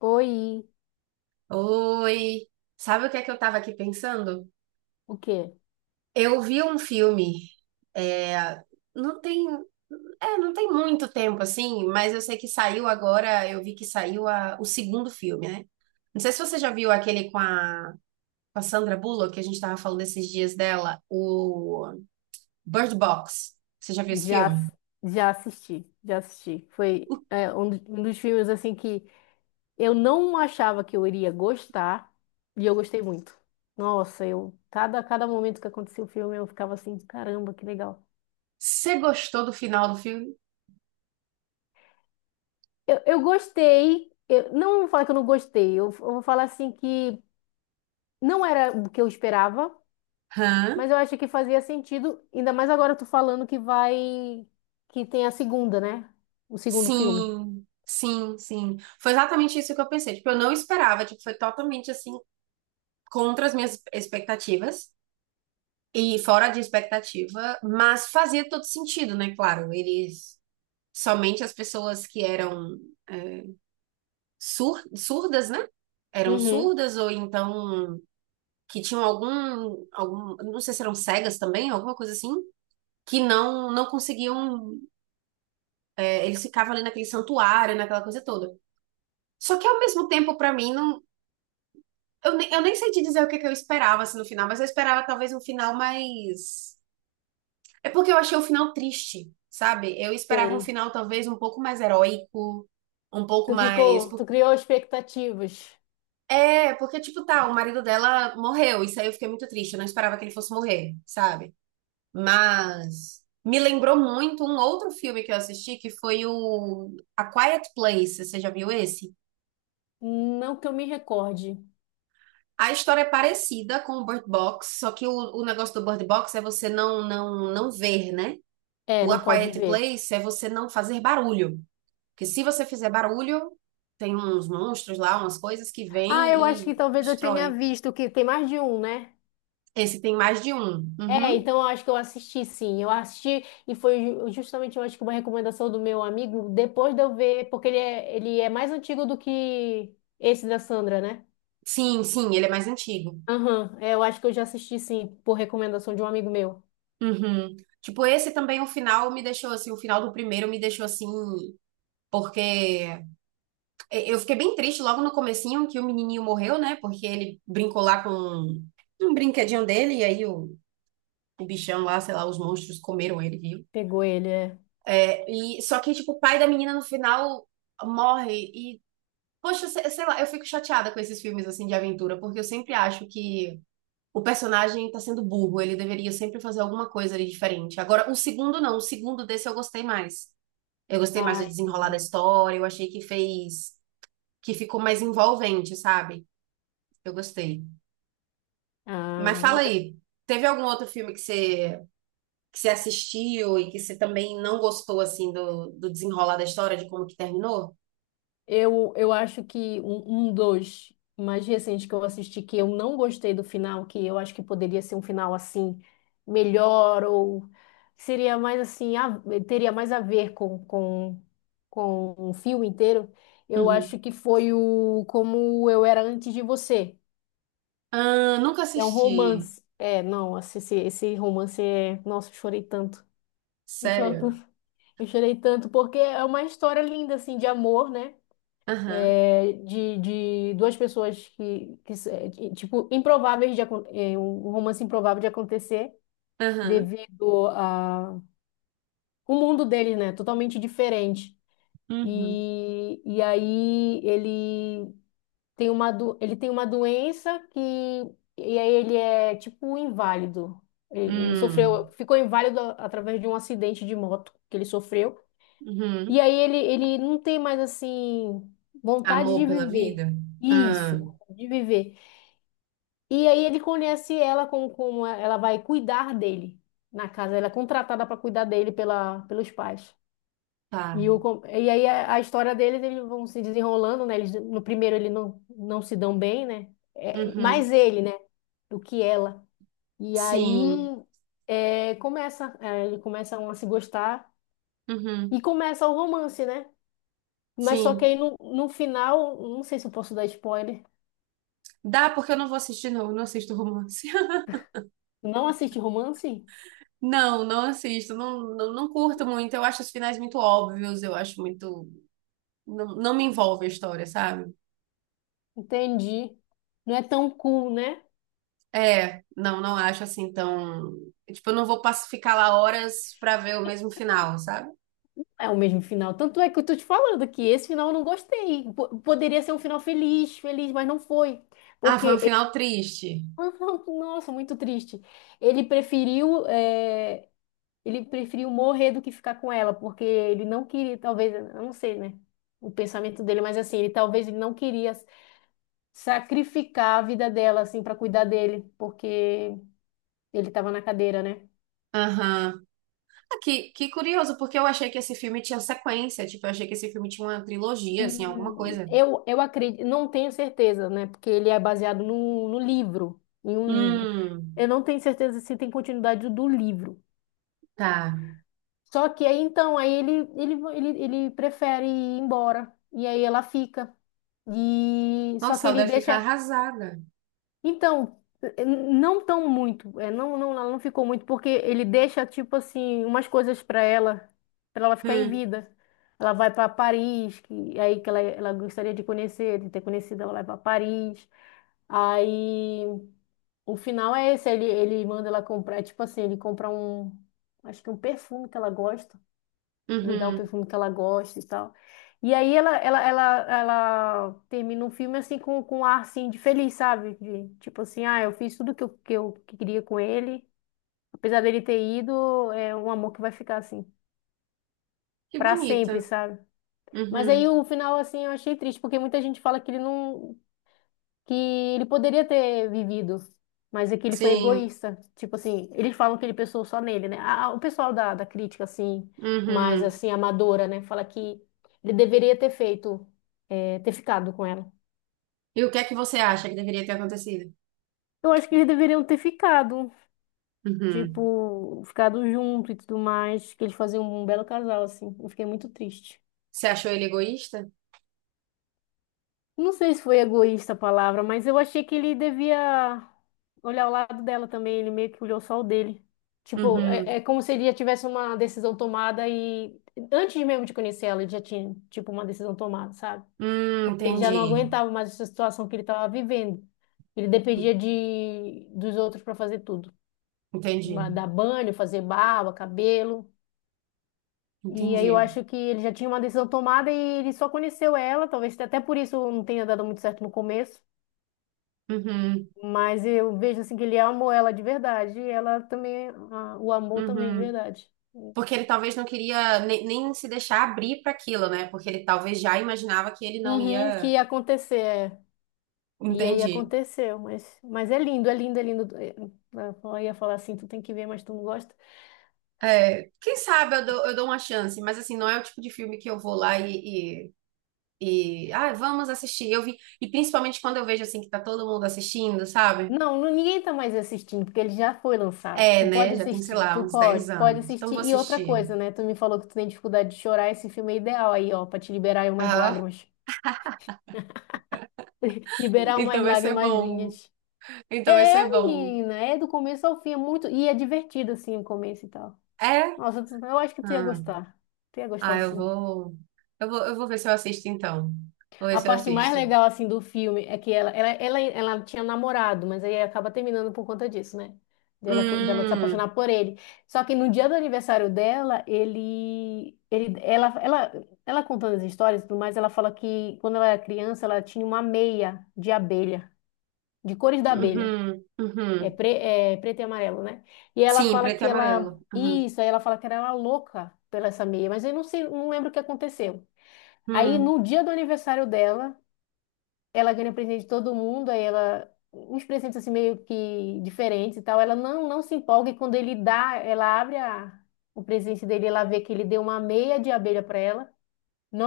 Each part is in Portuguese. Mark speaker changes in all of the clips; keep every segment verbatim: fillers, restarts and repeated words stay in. Speaker 1: Oi,
Speaker 2: Oi, sabe o que é que eu tava aqui pensando?
Speaker 1: o quê?
Speaker 2: Eu vi um filme, é, não tem, é, não tem muito tempo assim, mas eu sei que saiu agora, eu vi que saiu a- o segundo filme, né? Não sei se você já viu aquele com a, com a Sandra Bullock, que a gente tava falando esses dias dela, o Bird Box. Você já viu esse
Speaker 1: Já,
Speaker 2: filme?
Speaker 1: ass- já assisti, já assisti. Foi é, um, do- um dos filmes assim que eu não achava que eu iria gostar e eu gostei muito. Nossa, eu cada cada momento que acontecia o filme eu ficava assim, caramba, que legal.
Speaker 2: Você gostou do final do filme?
Speaker 1: Eu, eu gostei. Eu não vou falar que eu não gostei. Eu, eu vou falar assim que não era o que eu esperava,
Speaker 2: Hã?
Speaker 1: mas eu acho que fazia sentido. Ainda mais agora tu falando que vai que tem a segunda, né? O segundo filme.
Speaker 2: Sim, sim, sim. Foi exatamente isso que eu pensei. Tipo, eu não esperava, tipo, foi totalmente assim contra as minhas expectativas e fora de expectativa, mas fazia todo sentido, né? Claro, eles somente as pessoas que eram é, sur- surdas, né? Eram
Speaker 1: Uhum.
Speaker 2: surdas ou então que tinham algum, algum, não sei se eram cegas também, alguma coisa assim, que não não conseguiam, é, eles ficavam ali naquele santuário, naquela coisa toda. Só que ao mesmo tempo, pra mim, não, eu, nem, eu nem sei te dizer o que que eu esperava assim, no final, mas eu esperava talvez um final mais. É porque eu achei o final triste, sabe? Eu esperava um
Speaker 1: Sei.
Speaker 2: final talvez um pouco mais heróico, um pouco
Speaker 1: Tu
Speaker 2: mais.
Speaker 1: ficou,
Speaker 2: por-
Speaker 1: tu criou expectativas.
Speaker 2: É, porque, tipo, tá, o marido dela morreu, isso aí eu fiquei muito triste, eu não esperava que ele fosse morrer, sabe? Mas me lembrou muito um outro filme que eu assisti, que foi o A Quiet Place, você já viu esse?
Speaker 1: Não que eu me recorde.
Speaker 2: A história é parecida com o Bird Box, só que o, o negócio do Bird Box é você não, não, não ver, né?
Speaker 1: É,
Speaker 2: O
Speaker 1: não
Speaker 2: A
Speaker 1: pode
Speaker 2: Quiet
Speaker 1: ver.
Speaker 2: Place é você não fazer barulho. Porque se você fizer barulho, tem uns monstros lá, umas coisas que
Speaker 1: Ah, eu acho
Speaker 2: vêm e
Speaker 1: que talvez eu tenha
Speaker 2: destroem.
Speaker 1: visto que tem mais de um, né?
Speaker 2: Esse tem mais de um.
Speaker 1: É,
Speaker 2: Uhum.
Speaker 1: então eu acho que eu assisti sim. Eu assisti e foi ju- justamente, eu acho que uma recomendação do meu amigo, depois de eu ver, porque ele é, ele é mais antigo do que esse da Sandra, né?
Speaker 2: Sim, sim, ele é mais antigo.
Speaker 1: Aham, é, eu acho que eu já assisti sim, por recomendação de um amigo meu.
Speaker 2: Uhum. Tipo, esse também, o final me deixou assim, o final do primeiro me deixou assim, porque eu fiquei bem triste logo no comecinho que o menininho morreu, né? Porque ele brincou lá com um brinquedinho dele e aí o, o bichão lá, sei lá, os monstros comeram ele, viu?
Speaker 1: Pegou ele, é.
Speaker 2: É, e só que tipo, o pai da menina no final morre. Poxa, sei, sei lá, eu fico chateada com esses filmes assim de aventura, porque eu sempre acho que o personagem tá sendo burro, ele deveria sempre fazer alguma coisa ali diferente. Agora, o segundo não, o segundo desse eu gostei mais. Eu gostei mais do
Speaker 1: Ai,
Speaker 2: desenrolar da história, eu achei que fez, que ficou mais envolvente, sabe? Eu gostei. Mas
Speaker 1: ah,
Speaker 2: fala aí, teve algum outro filme que você que você assistiu e que você também não gostou assim do, do desenrolar da história, de como que terminou?
Speaker 1: Eu, eu acho que um, um dos mais recentes que eu assisti que eu não gostei do final, que eu acho que poderia ser um final assim, melhor, ou seria mais assim, a- teria mais a ver com, com, com um filme inteiro, eu
Speaker 2: Uhum.
Speaker 1: acho que foi o Como Eu Era Antes de Você.
Speaker 2: Ah, nunca
Speaker 1: É um
Speaker 2: assisti.
Speaker 1: romance. É, não, esse, esse esse romance é. Nossa, eu chorei tanto. Eu choro
Speaker 2: Sério?
Speaker 1: tanto. Eu chorei tanto porque é uma história linda, assim, de amor, né?
Speaker 2: Aham,
Speaker 1: É, de, de duas pessoas que, que s- é, de- tipo, improváveis de, acon- é, um um romance improvável de acontecer
Speaker 2: aham.
Speaker 1: devido a o mundo deles, né? Totalmente diferente.
Speaker 2: Uhum.
Speaker 1: E, e aí ele tem uma, do- ele tem uma doença que e aí ele é tipo inválido. Ele, ele sofreu,
Speaker 2: Hum.
Speaker 1: ficou inválido a- através de um acidente de moto que ele sofreu.
Speaker 2: Uhum.
Speaker 1: E aí ele, ele não tem mais assim vontade
Speaker 2: Amor
Speaker 1: de
Speaker 2: pela
Speaker 1: viver.
Speaker 2: vida? Ah,
Speaker 1: Isso, vontade de viver. E aí ele conhece ela como, como ela vai cuidar dele na casa. Ela é contratada para cuidar dele pela, pelos pais.
Speaker 2: tá.
Speaker 1: E, o, com- e aí a, a história deles, eles vão se desenrolando, né? Eles, no primeiro ele não, não se dão bem, né? É, mais
Speaker 2: Uhum.
Speaker 1: ele, né? Do que ela. E
Speaker 2: Sim.
Speaker 1: aí é, começa, é, ele começam a se gostar e
Speaker 2: Uhum.
Speaker 1: começa o romance, né? Mas só
Speaker 2: Sim.
Speaker 1: que aí no, no final, não sei se eu posso dar spoiler.
Speaker 2: Dá porque eu não vou assistir, não. Eu não assisto romance.
Speaker 1: Não assiste romance?
Speaker 2: Não, não assisto. Não, não, não curto muito. Eu acho os finais muito óbvios. Eu acho muito. Não, não me envolve a história, sabe?
Speaker 1: Entendi. Não é tão cool, né?
Speaker 2: É. Não, não acho assim tão. Tipo, eu não vou pass- ficar lá horas pra ver o mesmo final, sabe?
Speaker 1: É o mesmo final. Tanto é que eu tô te falando que esse final eu não gostei. Po- poderia ser um final feliz, feliz, mas não foi.
Speaker 2: Ah,
Speaker 1: Porque,
Speaker 2: foi um final
Speaker 1: ele-
Speaker 2: triste.
Speaker 1: nossa, muito triste. Ele preferiu, é, ele preferiu morrer do que ficar com ela, porque ele não queria, talvez, eu não sei, né? O pensamento dele, mas assim, ele talvez ele não queria sacrificar a vida dela, assim, para cuidar dele, porque ele estava na cadeira, né?
Speaker 2: Aham. Ah, Que, que curioso, porque eu achei que esse filme tinha sequência, tipo, eu achei que esse filme tinha uma trilogia, assim, alguma
Speaker 1: Hum,
Speaker 2: coisa.
Speaker 1: eu, eu acredito, não tenho certeza, né? Porque ele é baseado no, no livro, em um livro. Eu
Speaker 2: Hum,
Speaker 1: não tenho certeza se tem continuidade do livro.
Speaker 2: tá.
Speaker 1: Só que aí, então, aí ele, ele, ele, ele prefere ir embora, e aí ela fica. E só
Speaker 2: Nossa,
Speaker 1: que
Speaker 2: ela
Speaker 1: ele
Speaker 2: deve ficar
Speaker 1: deixa.
Speaker 2: arrasada.
Speaker 1: Então, eh, não tão muito, é, não, não, ela não ficou muito, porque ele deixa, tipo assim, umas coisas para ela, para ela ficar em
Speaker 2: Hum,
Speaker 1: vida. Ela vai para Paris, que aí que ela, ela gostaria de conhecer, de ter conhecido, ela vai para Paris. Aí o final é esse, ele, ele manda ela comprar, tipo assim, ele compra um, acho que um perfume que ela gosta lhe dá o
Speaker 2: uhum.
Speaker 1: perfume que ela gosta e tal. E aí ela, ela, ela, ela termina um filme assim com, com um ar assim de feliz, sabe? De, tipo assim, ah, eu fiz tudo que eu, que eu queria com ele. Apesar dele ter ido, é um amor que vai ficar assim,
Speaker 2: Que
Speaker 1: pra
Speaker 2: bonita.
Speaker 1: sempre, sabe? Mas aí
Speaker 2: Uhum.
Speaker 1: o final, assim, eu achei triste, porque muita gente fala que ele não que ele poderia ter vivido, mas é que ele foi
Speaker 2: Sim.
Speaker 1: egoísta. Tipo assim, eles falam que ele pensou só nele, né? Ah, o pessoal da, da crítica, assim, mais
Speaker 2: Uhum.
Speaker 1: assim, amadora, né? Fala que ele deveria ter feito, eh, ter ficado com ela.
Speaker 2: E o que é que você acha que deveria ter acontecido?
Speaker 1: Eu acho que eles deveriam ter ficado,
Speaker 2: Uhum.
Speaker 1: tipo, ficado junto e tudo mais, que eles faziam um belo casal, assim. Eu fiquei muito triste.
Speaker 2: Você achou ele egoísta?
Speaker 1: Não sei se foi egoísta a palavra, mas eu achei que ele devia olhar o lado dela também. Ele meio que olhou só o dele. Tipo, é,
Speaker 2: Uhum.
Speaker 1: é como se ele já tivesse uma decisão tomada e antes mesmo de conhecer ela, ele já tinha, tipo, uma decisão tomada, sabe?
Speaker 2: Hum,
Speaker 1: Ele já não
Speaker 2: entendi.
Speaker 1: aguentava mais essa situação que ele estava vivendo. Ele dependia de dos outros para fazer tudo.
Speaker 2: Entendi.
Speaker 1: Ma- dar banho, fazer barba, cabelo. E aí eu
Speaker 2: Entendi.
Speaker 1: acho que ele já tinha uma decisão tomada e ele só conheceu ela, talvez até por isso não tenha dado muito certo no começo.
Speaker 2: Uhum.
Speaker 1: Mas eu vejo assim que ele amou ela de verdade e ela também, ah, o amor também de
Speaker 2: Uhum.
Speaker 1: verdade.
Speaker 2: Porque ele talvez não queria ne- nem se deixar abrir para aquilo, né? Porque ele talvez já imaginava que ele não
Speaker 1: Uhum, que
Speaker 2: ia.
Speaker 1: ia acontecer, é. E aí
Speaker 2: Entendi.
Speaker 1: aconteceu, mas, mas é lindo, é lindo, é lindo. É, é, Eu ia falar assim, tu tem que ver, mas tu não gosta.
Speaker 2: É, quem sabe eu dou, eu dou uma chance, mas assim, não é o tipo de filme que eu vou lá e, e, e, ah, vamos assistir. Eu vi, e principalmente quando eu vejo assim que tá todo mundo assistindo, sabe?
Speaker 1: Não, não- ninguém tá mais assistindo, porque ele já foi lançado.
Speaker 2: É,
Speaker 1: Tu
Speaker 2: né?
Speaker 1: pode
Speaker 2: Já tem, sei
Speaker 1: assistir,
Speaker 2: lá,
Speaker 1: tu
Speaker 2: uns
Speaker 1: pode,
Speaker 2: dez
Speaker 1: pode
Speaker 2: anos. Então
Speaker 1: assistir.
Speaker 2: vou
Speaker 1: E outra
Speaker 2: assistir.
Speaker 1: coisa, né? Tu me falou que tu tem dificuldade de chorar, esse filme é ideal aí, ó, pra te liberar aí umas
Speaker 2: Ah,
Speaker 1: lágrimas. Liberar
Speaker 2: então
Speaker 1: umas
Speaker 2: vai ser bom.
Speaker 1: lágrimazinhas.
Speaker 2: Então vai ser
Speaker 1: É,
Speaker 2: bom.
Speaker 1: menina, é do começo ao fim, é muito. E é divertido, assim, o começo e tal.
Speaker 2: É?
Speaker 1: Nossa, tu- eu acho que tu ia
Speaker 2: Ah,
Speaker 1: gostar. Tu ia gostar,
Speaker 2: ah, eu
Speaker 1: sim.
Speaker 2: vou, eu vou, eu vou ver se eu assisto então. Vou ver
Speaker 1: A
Speaker 2: se eu
Speaker 1: parte mais
Speaker 2: assisto.
Speaker 1: legal, assim, do filme é que ela, ela, ela, ela tinha namorado, mas aí acaba terminando por conta disso, né? Dela, co- dela se
Speaker 2: Hum,
Speaker 1: apaixonar por ele. Só que no dia do aniversário dela, ele, ele, ela, ela, ela contando as histórias e tudo mais, ela fala que quando ela era criança, ela tinha uma meia de abelha, de cores da abelha.
Speaker 2: uhum,
Speaker 1: É,
Speaker 2: uhum.
Speaker 1: pre- é preto e amarelo, né? E ela
Speaker 2: Sim,
Speaker 1: fala
Speaker 2: preto e
Speaker 1: que ela.
Speaker 2: amarelo. Uhum,
Speaker 1: Isso, aí ela fala que era ela louca pela essa meia, mas eu não sei, não lembro o que aconteceu. Aí
Speaker 2: uhum.
Speaker 1: no dia do aniversário dela, ela ganha presente de todo mundo, aí ela. Uns presentes assim meio que diferentes e tal. Ela não, não se empolga e quando ele dá, ela abre a- o presente dele, ela vê que ele deu uma meia de abelha para ela.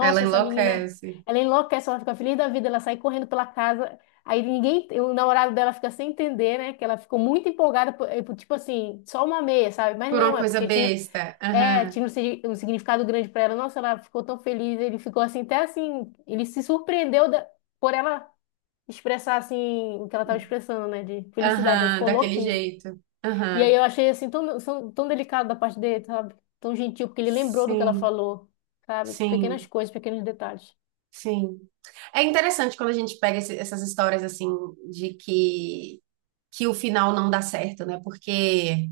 Speaker 2: Ela
Speaker 1: essa menina,
Speaker 2: enlouquece
Speaker 1: ela enlouquece, ela fica feliz da vida, ela sai correndo pela casa. Aí ninguém, o namorado dela fica sem entender, né? Que ela ficou muito empolgada, por, eh, por, tipo assim, só uma meia, sabe? Mas
Speaker 2: por uma
Speaker 1: não, é
Speaker 2: coisa
Speaker 1: porque tinha,
Speaker 2: besta.
Speaker 1: é,
Speaker 2: Aham,
Speaker 1: tinha um, sig- um significado grande pra ela. Nossa, ela ficou tão feliz, ele ficou assim, até assim, ele se surpreendeu da- por ela expressar assim o que ela tava expressando, né? De felicidade, ela
Speaker 2: aham,
Speaker 1: ficou
Speaker 2: daquele
Speaker 1: louquinha.
Speaker 2: jeito.
Speaker 1: E aí
Speaker 2: Aham.
Speaker 1: eu achei assim tão, são- tão delicado da parte dele, sabe? Tão gentil, porque ele lembrou do que ela
Speaker 2: Sim,
Speaker 1: falou, sabe? Pequenas
Speaker 2: sim,
Speaker 1: coisas, pequenos detalhes.
Speaker 2: sim. É interessante quando a gente pega esse- essas histórias assim de que que o final não dá certo, né? Porque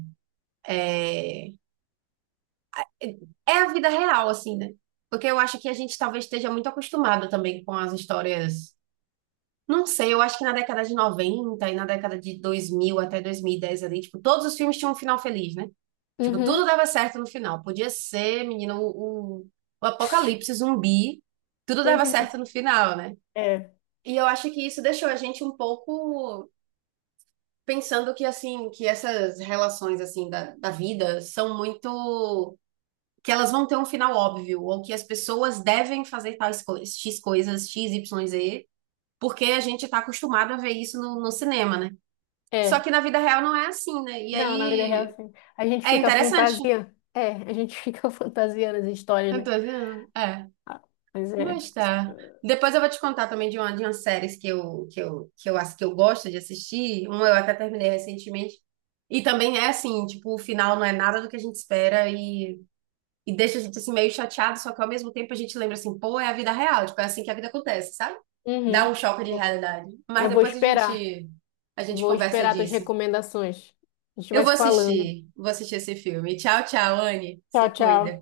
Speaker 2: é, é é a vida real, assim, né? Porque eu acho que a gente talvez esteja muito acostumado também com as histórias. Não sei, eu acho que na década de noventa e na década de dois mil até dois mil e dez ali, tipo, todos os filmes tinham um final feliz, né? Tipo, tudo
Speaker 1: Uhum.
Speaker 2: dava certo no final. Podia ser, menina, o, o, o apocalipse zumbi, tudo dava
Speaker 1: Sempre
Speaker 2: certo
Speaker 1: isso.
Speaker 2: no final, né?
Speaker 1: É,
Speaker 2: E eu acho que isso deixou a gente um pouco pensando que, assim, que essas relações, assim, da, da vida são muito... que elas vão ter um final óbvio, ou que as pessoas devem fazer tais coisas, X coisas, X Y Z, porque a gente tá acostumado a ver isso no no cinema, né? Só
Speaker 1: é.
Speaker 2: que na vida real não é assim, né? E
Speaker 1: Não, na vida real,
Speaker 2: aí
Speaker 1: assim. A gente
Speaker 2: é
Speaker 1: fica
Speaker 2: interessante.
Speaker 1: fantasia. É, a gente fica fantasiando as histórias,
Speaker 2: Eu tô
Speaker 1: né?
Speaker 2: dizendo, é,
Speaker 1: Mas é.
Speaker 2: mas tá. Depois eu vou te contar também de uma, de umas séries que eu, que eu, que eu acho que eu gosto de assistir. Uma eu até terminei recentemente. E também é assim, tipo, o final não é nada do que a gente espera e, e deixa a gente assim meio chateado, só que ao mesmo tempo a gente lembra assim, pô, é a vida real, tipo, é assim que a vida acontece, sabe? Dá
Speaker 1: Uhum.
Speaker 2: um choque de realidade. Mas
Speaker 1: Eu vou
Speaker 2: depois a
Speaker 1: esperar.
Speaker 2: gente a gente
Speaker 1: Vou
Speaker 2: conversa
Speaker 1: esperar tuas
Speaker 2: disso.
Speaker 1: recomendações. A gente
Speaker 2: Eu
Speaker 1: vai
Speaker 2: vou
Speaker 1: se falando.
Speaker 2: assistir, vou assistir esse filme. Tchau, tchau, Anne. Se
Speaker 1: Tchau, tchau.
Speaker 2: cuida.